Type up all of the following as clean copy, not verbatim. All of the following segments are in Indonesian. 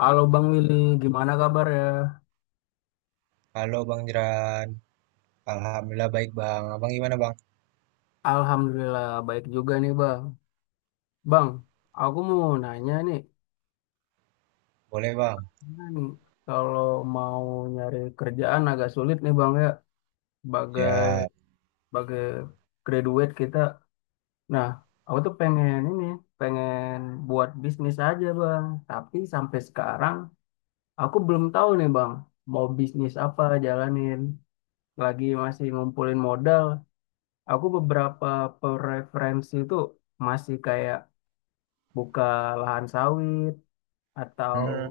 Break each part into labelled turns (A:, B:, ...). A: Halo Bang Willy, gimana kabar ya?
B: Halo Bang Jeran, alhamdulillah baik Bang. Abang gimana Bang?
A: Alhamdulillah baik juga nih Bang. Bang, aku mau nanya nih,
B: Boleh Bang?
A: gimana nih kalau mau nyari kerjaan agak sulit nih Bang ya, sebagai
B: Ya.
A: sebagai graduate kita. Nah, aku tuh pengen buat bisnis aja Bang. Tapi sampai sekarang aku belum tahu nih Bang, mau bisnis apa jalanin. Lagi masih ngumpulin modal. Aku beberapa preferensi tuh masih kayak buka lahan sawit atau
B: Hmm.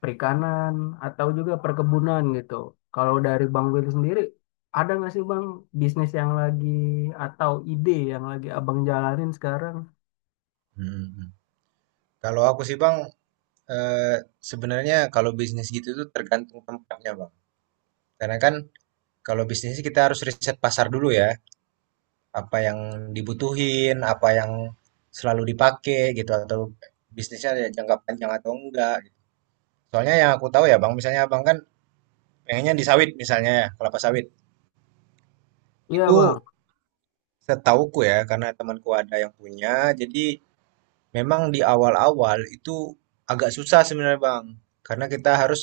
A: perikanan atau juga perkebunan gitu. Kalau dari Bang Will sendiri, ada nggak sih Bang bisnis yang lagi atau ide yang lagi Abang jalanin sekarang?
B: Hmm. Hmm. Kalau aku sih Bang, eh, sebenarnya kalau bisnis gitu tuh tergantung tempatnya Bang. Karena kan kalau bisnis kita harus riset pasar dulu ya, apa yang dibutuhin, apa yang selalu dipakai gitu, atau bisnisnya ada jangka panjang atau enggak, gitu. Soalnya yang aku tahu ya Bang, misalnya Abang kan pengennya di sawit misalnya ya, kelapa sawit.
A: Iya
B: Itu
A: Bang,
B: setauku ya, karena temanku ada yang punya, jadi memang di awal-awal itu agak susah sebenarnya Bang, karena kita harus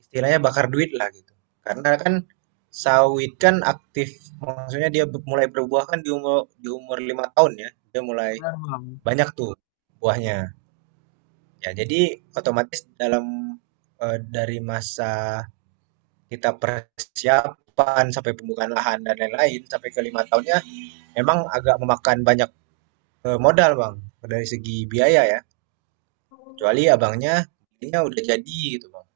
B: istilahnya bakar duit lah gitu. Karena kan sawit kan aktif, maksudnya dia mulai berbuah kan di umur 5 tahun ya, dia mulai
A: benar Bang.
B: banyak tuh buahnya. Ya jadi otomatis dalam dari masa kita persiapan sampai pembukaan lahan dan lain-lain sampai ke lima tahunnya memang agak memakan banyak modal Bang dari segi biaya ya. Kecuali abangnya belinya udah jadi gitu, Bang,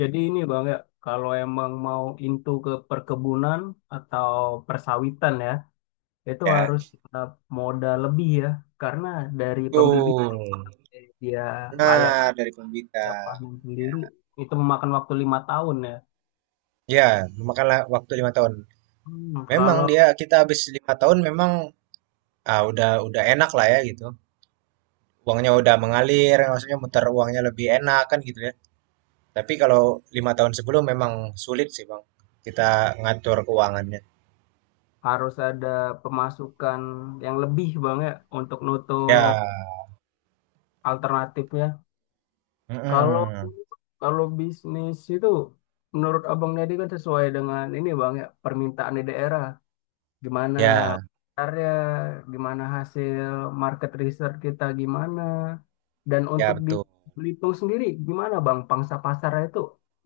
A: Jadi ini Bang ya, kalau emang mau into ke perkebunan atau persawitan ya, itu
B: ya.
A: harus tetap modal lebih ya, karena dari pembibit
B: Betul.
A: dia layak
B: Benar, dari
A: dia
B: pembibitan.
A: panen sendiri
B: Ya,
A: itu memakan waktu 5 tahun ya.
B: ya memakanlah waktu 5 tahun. Memang
A: Kalau
B: dia kita habis 5 tahun memang udah enak lah ya gitu. Uangnya udah mengalir, maksudnya muter uangnya lebih enak kan gitu ya. Tapi kalau 5 tahun sebelum memang sulit sih, Bang. Kita ngatur keuangannya.
A: harus ada pemasukan yang lebih bang ya untuk nutup
B: Ya,
A: alternatifnya. Kalau
B: mm-mm.
A: kalau bisnis itu menurut abang Nedi kan sesuai dengan ini bang ya permintaan di daerah. Gimana
B: Ya,
A: pasarnya, gimana hasil market research kita gimana. Dan
B: ya
A: untuk di
B: betul.
A: Belitung sendiri gimana bang pangsa pasarnya itu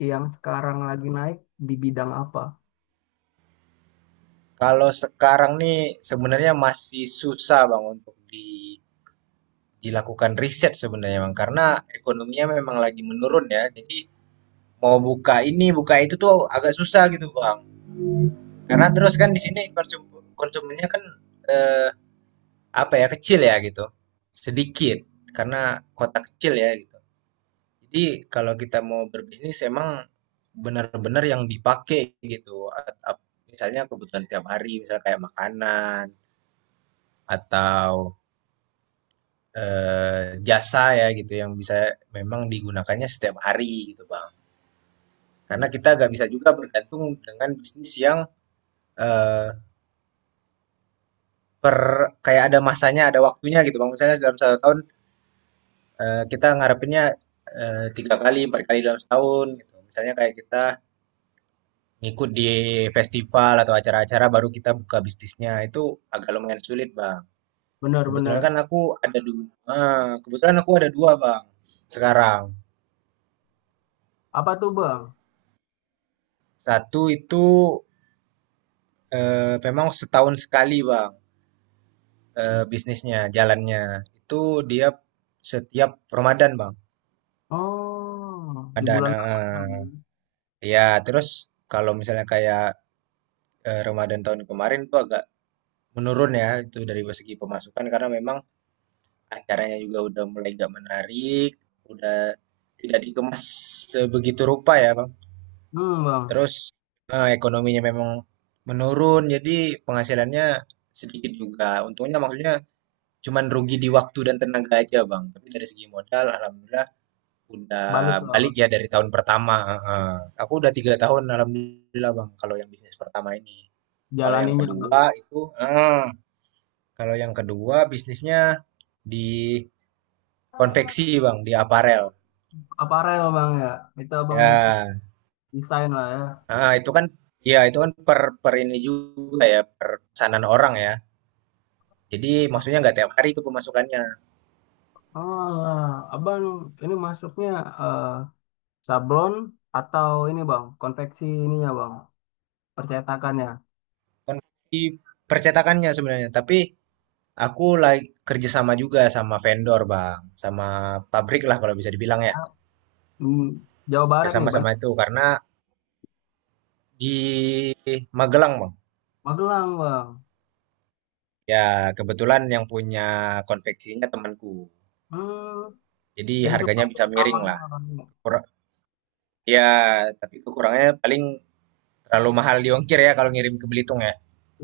A: yang sekarang lagi naik di bidang apa?
B: Kalau sekarang nih sebenarnya masih susah Bang untuk di dilakukan riset sebenarnya, Bang, karena ekonominya memang lagi menurun ya. Jadi mau buka ini, buka itu tuh agak susah gitu, Bang. Karena terus kan di sini konsumennya kan eh, apa ya, kecil ya gitu, sedikit karena kota kecil ya gitu. Jadi kalau kita mau berbisnis emang benar-benar yang dipakai gitu. Misalnya kebutuhan tiap hari, misalnya kayak makanan atau jasa ya gitu yang bisa memang digunakannya setiap hari gitu, Bang. Karena kita nggak bisa juga bergantung dengan bisnis yang eh, per kayak ada masanya, ada waktunya gitu bang. Misalnya dalam satu tahun kita ngarepinnya 3 kali, 4 kali dalam setahun gitu. Misalnya kayak kita ngikut di festival atau acara-acara baru kita buka bisnisnya itu agak lumayan sulit bang. Kebetulan
A: Benar-benar
B: kan aku ada dua, kebetulan aku ada dua bang sekarang.
A: apa tuh bang?
B: Satu itu memang setahun sekali bang. Bisnisnya, jalannya. Itu dia setiap Ramadan, Bang.
A: Oh, di
B: Ramadan,
A: bulan Ramadan.
B: heeh. Iya, terus kalau misalnya kayak, Ramadan tahun kemarin tuh agak menurun ya, itu dari segi pemasukan karena memang acaranya juga udah mulai nggak menarik, udah tidak dikemas sebegitu rupa ya, Bang.
A: Bang,
B: Terus, ekonominya memang menurun, jadi penghasilannya sedikit juga. Untungnya maksudnya cuman rugi di waktu dan tenaga aja, Bang, tapi dari segi modal alhamdulillah
A: balik
B: udah
A: lah bang.
B: balik ya dari tahun pertama, heeh. Aku udah 3 tahun alhamdulillah Bang, kalau yang bisnis pertama ini. Kalau yang
A: Jalaninnya bang.
B: kedua itu heeh, kalau yang kedua bisnisnya di konveksi Bang, di aparel.
A: Aparel bang ya. Itu abang bikin
B: Ya,
A: desain lah ya.
B: heeh, itu kan ya itu kan per per ini juga ya, per pesanan orang ya. Jadi maksudnya nggak tiap hari itu pemasukannya.
A: Oh, lah. Abang ini masuknya eh, sablon atau ini bang, konveksi ininya bang, percetakannya.
B: Konveksi percetakannya sebenarnya, tapi aku lagi kerjasama juga sama vendor Bang, sama pabrik lah kalau bisa dibilang ya.
A: Hmm, Jawa
B: Ya
A: Barat nih bang,
B: sama-sama itu karena di Magelang, Bang.
A: Magelang bang.
B: Ya kebetulan yang punya konveksinya temanku.
A: Hmm,
B: Jadi
A: jadi
B: harganya
A: supplier
B: bisa miring
A: utamanya
B: lah.
A: lah bang.
B: Kur- Ya, tapi kekurangannya paling terlalu mahal di ongkir ya kalau ngirim ke Belitung ya.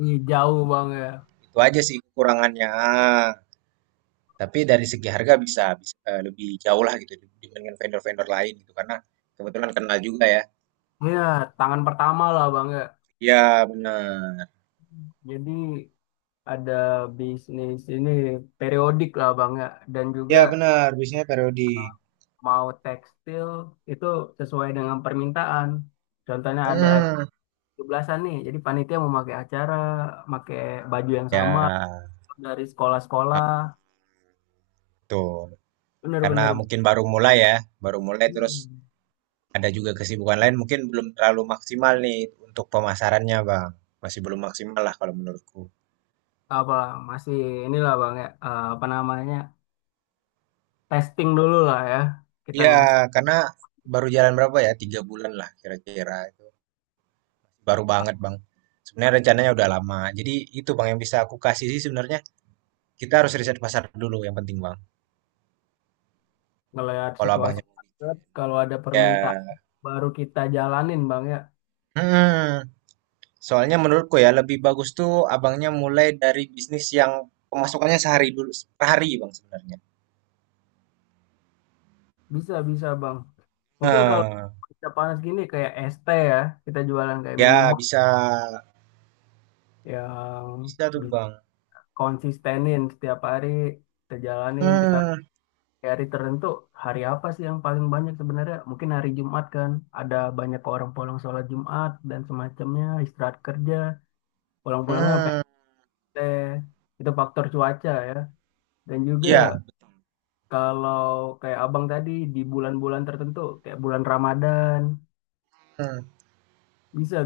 A: Ih, jauh bang ya.
B: Itu aja sih kekurangannya. Tapi dari segi harga bisa bisa lebih jauh lah gitu dibandingkan vendor-vendor lain gitu karena kebetulan kenal juga ya.
A: Iya, tangan pertama lah bang ya.
B: Iya benar.
A: Jadi ada bisnis ini periodik lah Bang ya dan
B: Iya
A: juga
B: benar, bisnisnya periodik.
A: eh, mau tekstil itu sesuai dengan permintaan. Contohnya ada acara
B: Hmm.
A: 17-an nih, jadi panitia mau pakai acara, pakai baju yang sama
B: Ya,
A: dari
B: ah,
A: sekolah-sekolah.
B: betul. Karena
A: Bener-bener.
B: mungkin baru mulai ya, baru mulai terus
A: Hmm.
B: ada juga kesibukan lain mungkin belum terlalu maksimal nih untuk pemasarannya, Bang. Masih belum maksimal lah kalau menurutku.
A: Apa masih inilah Bang ya apa namanya testing dulu lah ya. Kita
B: Iya,
A: ngasih
B: karena baru jalan berapa ya? 3 bulan lah kira-kira itu. Baru banget, Bang. Sebenarnya rencananya udah lama. Jadi itu, Bang, yang bisa aku kasih sih sebenarnya kita harus riset pasar dulu yang penting, Bang.
A: ngelihat
B: Kalau
A: situasi
B: abangnya
A: market, kalau ada permintaan
B: ya.
A: baru kita jalanin Bang ya.
B: Hmm, soalnya menurutku ya lebih bagus tuh abangnya mulai dari bisnis yang pemasukannya sehari dulu, per hari bang sebenarnya.
A: Bisa, bisa Bang. Mungkin kalau
B: Nah,
A: kita panas gini kayak es teh ya, kita jualan kayak
B: ya
A: minuman
B: bisa
A: yang
B: bisa tuh
A: bi-
B: Bang.
A: konsistenin setiap hari, kita jalanin, kita
B: Hmm,
A: kayak hari tertentu, hari apa sih yang paling banyak sebenarnya? Mungkin hari Jumat kan, ada banyak orang pulang sholat Jumat dan semacamnya, istirahat kerja, pulang-pulangnya
B: hmm,
A: pengen teh, itu faktor cuaca ya. Dan juga
B: ya.
A: kalau kayak abang tadi di bulan-bulan tertentu, kayak bulan Ramadan,
B: Hmm.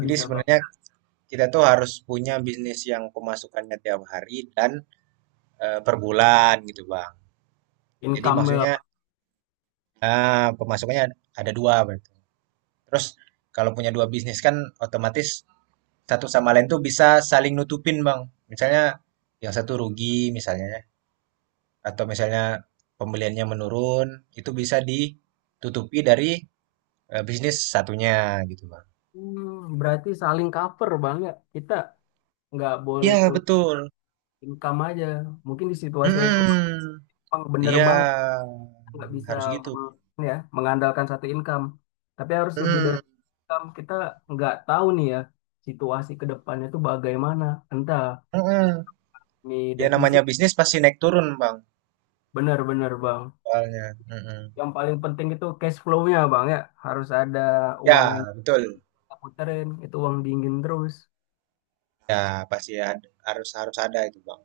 B: Jadi
A: bang.
B: sebenarnya kita tuh harus punya bisnis yang pemasukannya tiap hari dan per bulan gitu Bang. Jadi
A: Income.
B: maksudnya pemasukannya ada dua berarti. Terus kalau punya dua bisnis kan otomatis satu sama lain tuh bisa saling nutupin Bang. Misalnya yang satu rugi misalnya atau misalnya pembeliannya menurun, itu bisa ditutupi dari bisnis satunya gitu bang.
A: Berarti saling cover bang ya. Kita nggak boleh
B: Iya
A: pull
B: betul.
A: income aja. Mungkin di situasi ekonomi
B: Mm-mm.
A: Bang, bener
B: Iya
A: banget. Kita nggak bisa
B: harus gitu.
A: me- ya mengandalkan satu income. Tapi harus lebih dari
B: Mm-mm.
A: income. Kita nggak tahu nih ya situasi ke depannya itu bagaimana. Entah
B: Mm-mm.
A: nih
B: Ya namanya
A: defisit.
B: bisnis pasti naik turun bang.
A: Bener-bener bang.
B: Soalnya. Mm-mm.
A: Yang paling penting itu cash flow-nya bang ya. Harus ada
B: Ya
A: uang yang
B: betul.
A: kita puterin. Itu uang dingin terus.
B: Ya pasti ada, harus harus ada itu bang.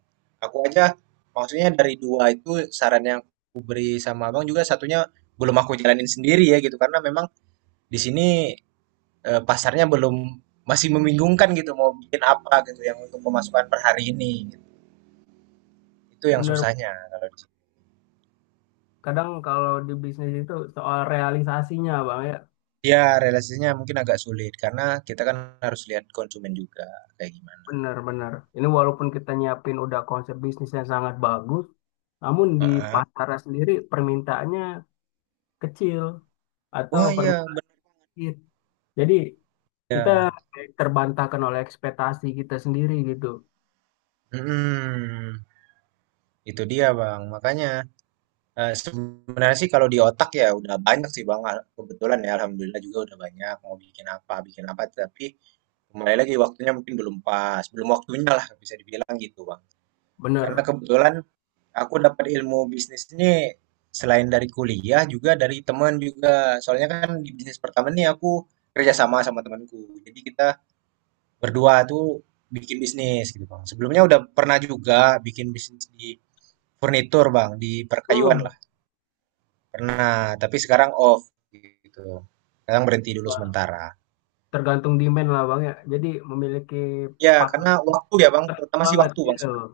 B: Aku aja maksudnya dari dua itu saran yang aku beri sama abang juga satunya belum aku jalanin sendiri ya gitu karena memang di sini pasarnya belum masih membingungkan gitu mau bikin apa gitu yang untuk pemasukan per hari ini. Itu yang
A: Bener.
B: susahnya kalau di
A: Kadang kalau di bisnis itu soal realisasinya bang ya.
B: iya, realisasinya mungkin agak sulit karena kita kan harus lihat konsumen juga kayak gimana.
A: Benar-benar. Ini walaupun kita nyiapin udah konsep bisnis yang sangat bagus, namun di
B: Heeh.
A: pasarnya sendiri permintaannya kecil atau
B: Wah, ya
A: permintaan
B: bener
A: dikit. Jadi kita
B: ya.
A: terbantahkan oleh ekspektasi kita sendiri gitu.
B: Mhm, itu dia, Bang. Makanya, sebenarnya sih kalau di otak ya udah banyak sih, Bang, kebetulan ya alhamdulillah juga udah banyak mau bikin apa, tapi kembali lagi waktunya mungkin belum pas, belum waktunya lah bisa dibilang gitu, Bang.
A: Benar.
B: Karena kebetulan aku dapat ilmu bisnis ini selain dari kuliah juga dari teman juga. Soalnya kan di bisnis pertama nih aku kerja sama sama temanku. Jadi kita berdua tuh bikin bisnis gitu Bang. Sebelumnya udah pernah juga bikin bisnis di furnitur Bang, di perkayuan
A: Hmm.
B: lah. Pernah, tapi sekarang off gitu. Sekarang berhenti dulu
A: Wah,
B: sementara.
A: tergantung demand lah Bang ya. Jadi memiliki
B: Ya,
A: partner
B: karena
A: itu
B: waktu ya Bang,
A: penting
B: terutama sih
A: banget
B: waktu Bang
A: gitu.
B: sebenarnya.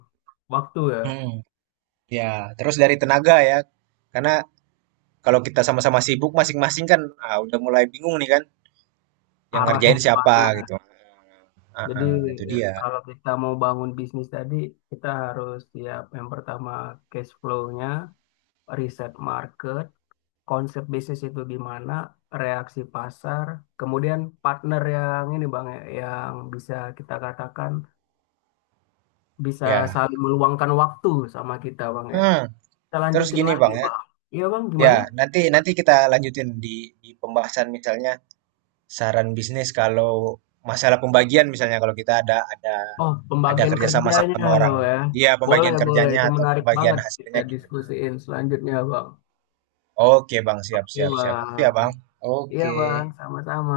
A: Waktu ya,
B: Hmm, ya, terus dari tenaga ya. Karena kalau kita sama-sama sibuk masing-masing kan udah mulai bingung nih kan yang
A: arahnya
B: ngerjain siapa
A: kemana.
B: gitu.
A: Jadi
B: Heeh, itu
A: ya,
B: dia.
A: kalau kita mau bangun bisnis tadi, kita harus siap yang pertama cash flow-nya, riset market, konsep bisnis itu gimana, reaksi pasar, kemudian partner yang ini Bang, ya, yang bisa kita katakan bisa
B: Ya.
A: saling meluangkan waktu sama kita Bang ya.
B: Hmm,
A: Kita
B: terus
A: lanjutin
B: gini
A: lagi
B: Bang ya.
A: Bang. Iya Bang,
B: Ya,
A: gimana?
B: nanti nanti kita lanjutin di pembahasan misalnya saran bisnis kalau masalah pembagian misalnya kalau kita ada
A: Oh,
B: ada
A: pembagian
B: kerjasama sama
A: kerjanya
B: sama orang.
A: ya.
B: Iya,
A: Boleh,
B: pembagian
A: boleh.
B: kerjanya
A: Itu
B: atau
A: menarik
B: pembagian
A: banget kita
B: hasilnya gimana.
A: diskusiin selanjutnya Bang.
B: Oke Bang, siap
A: Iya
B: siap siap. Oke ya
A: Bang.
B: Bang.
A: Iya
B: Oke.
A: Bang, sama-sama.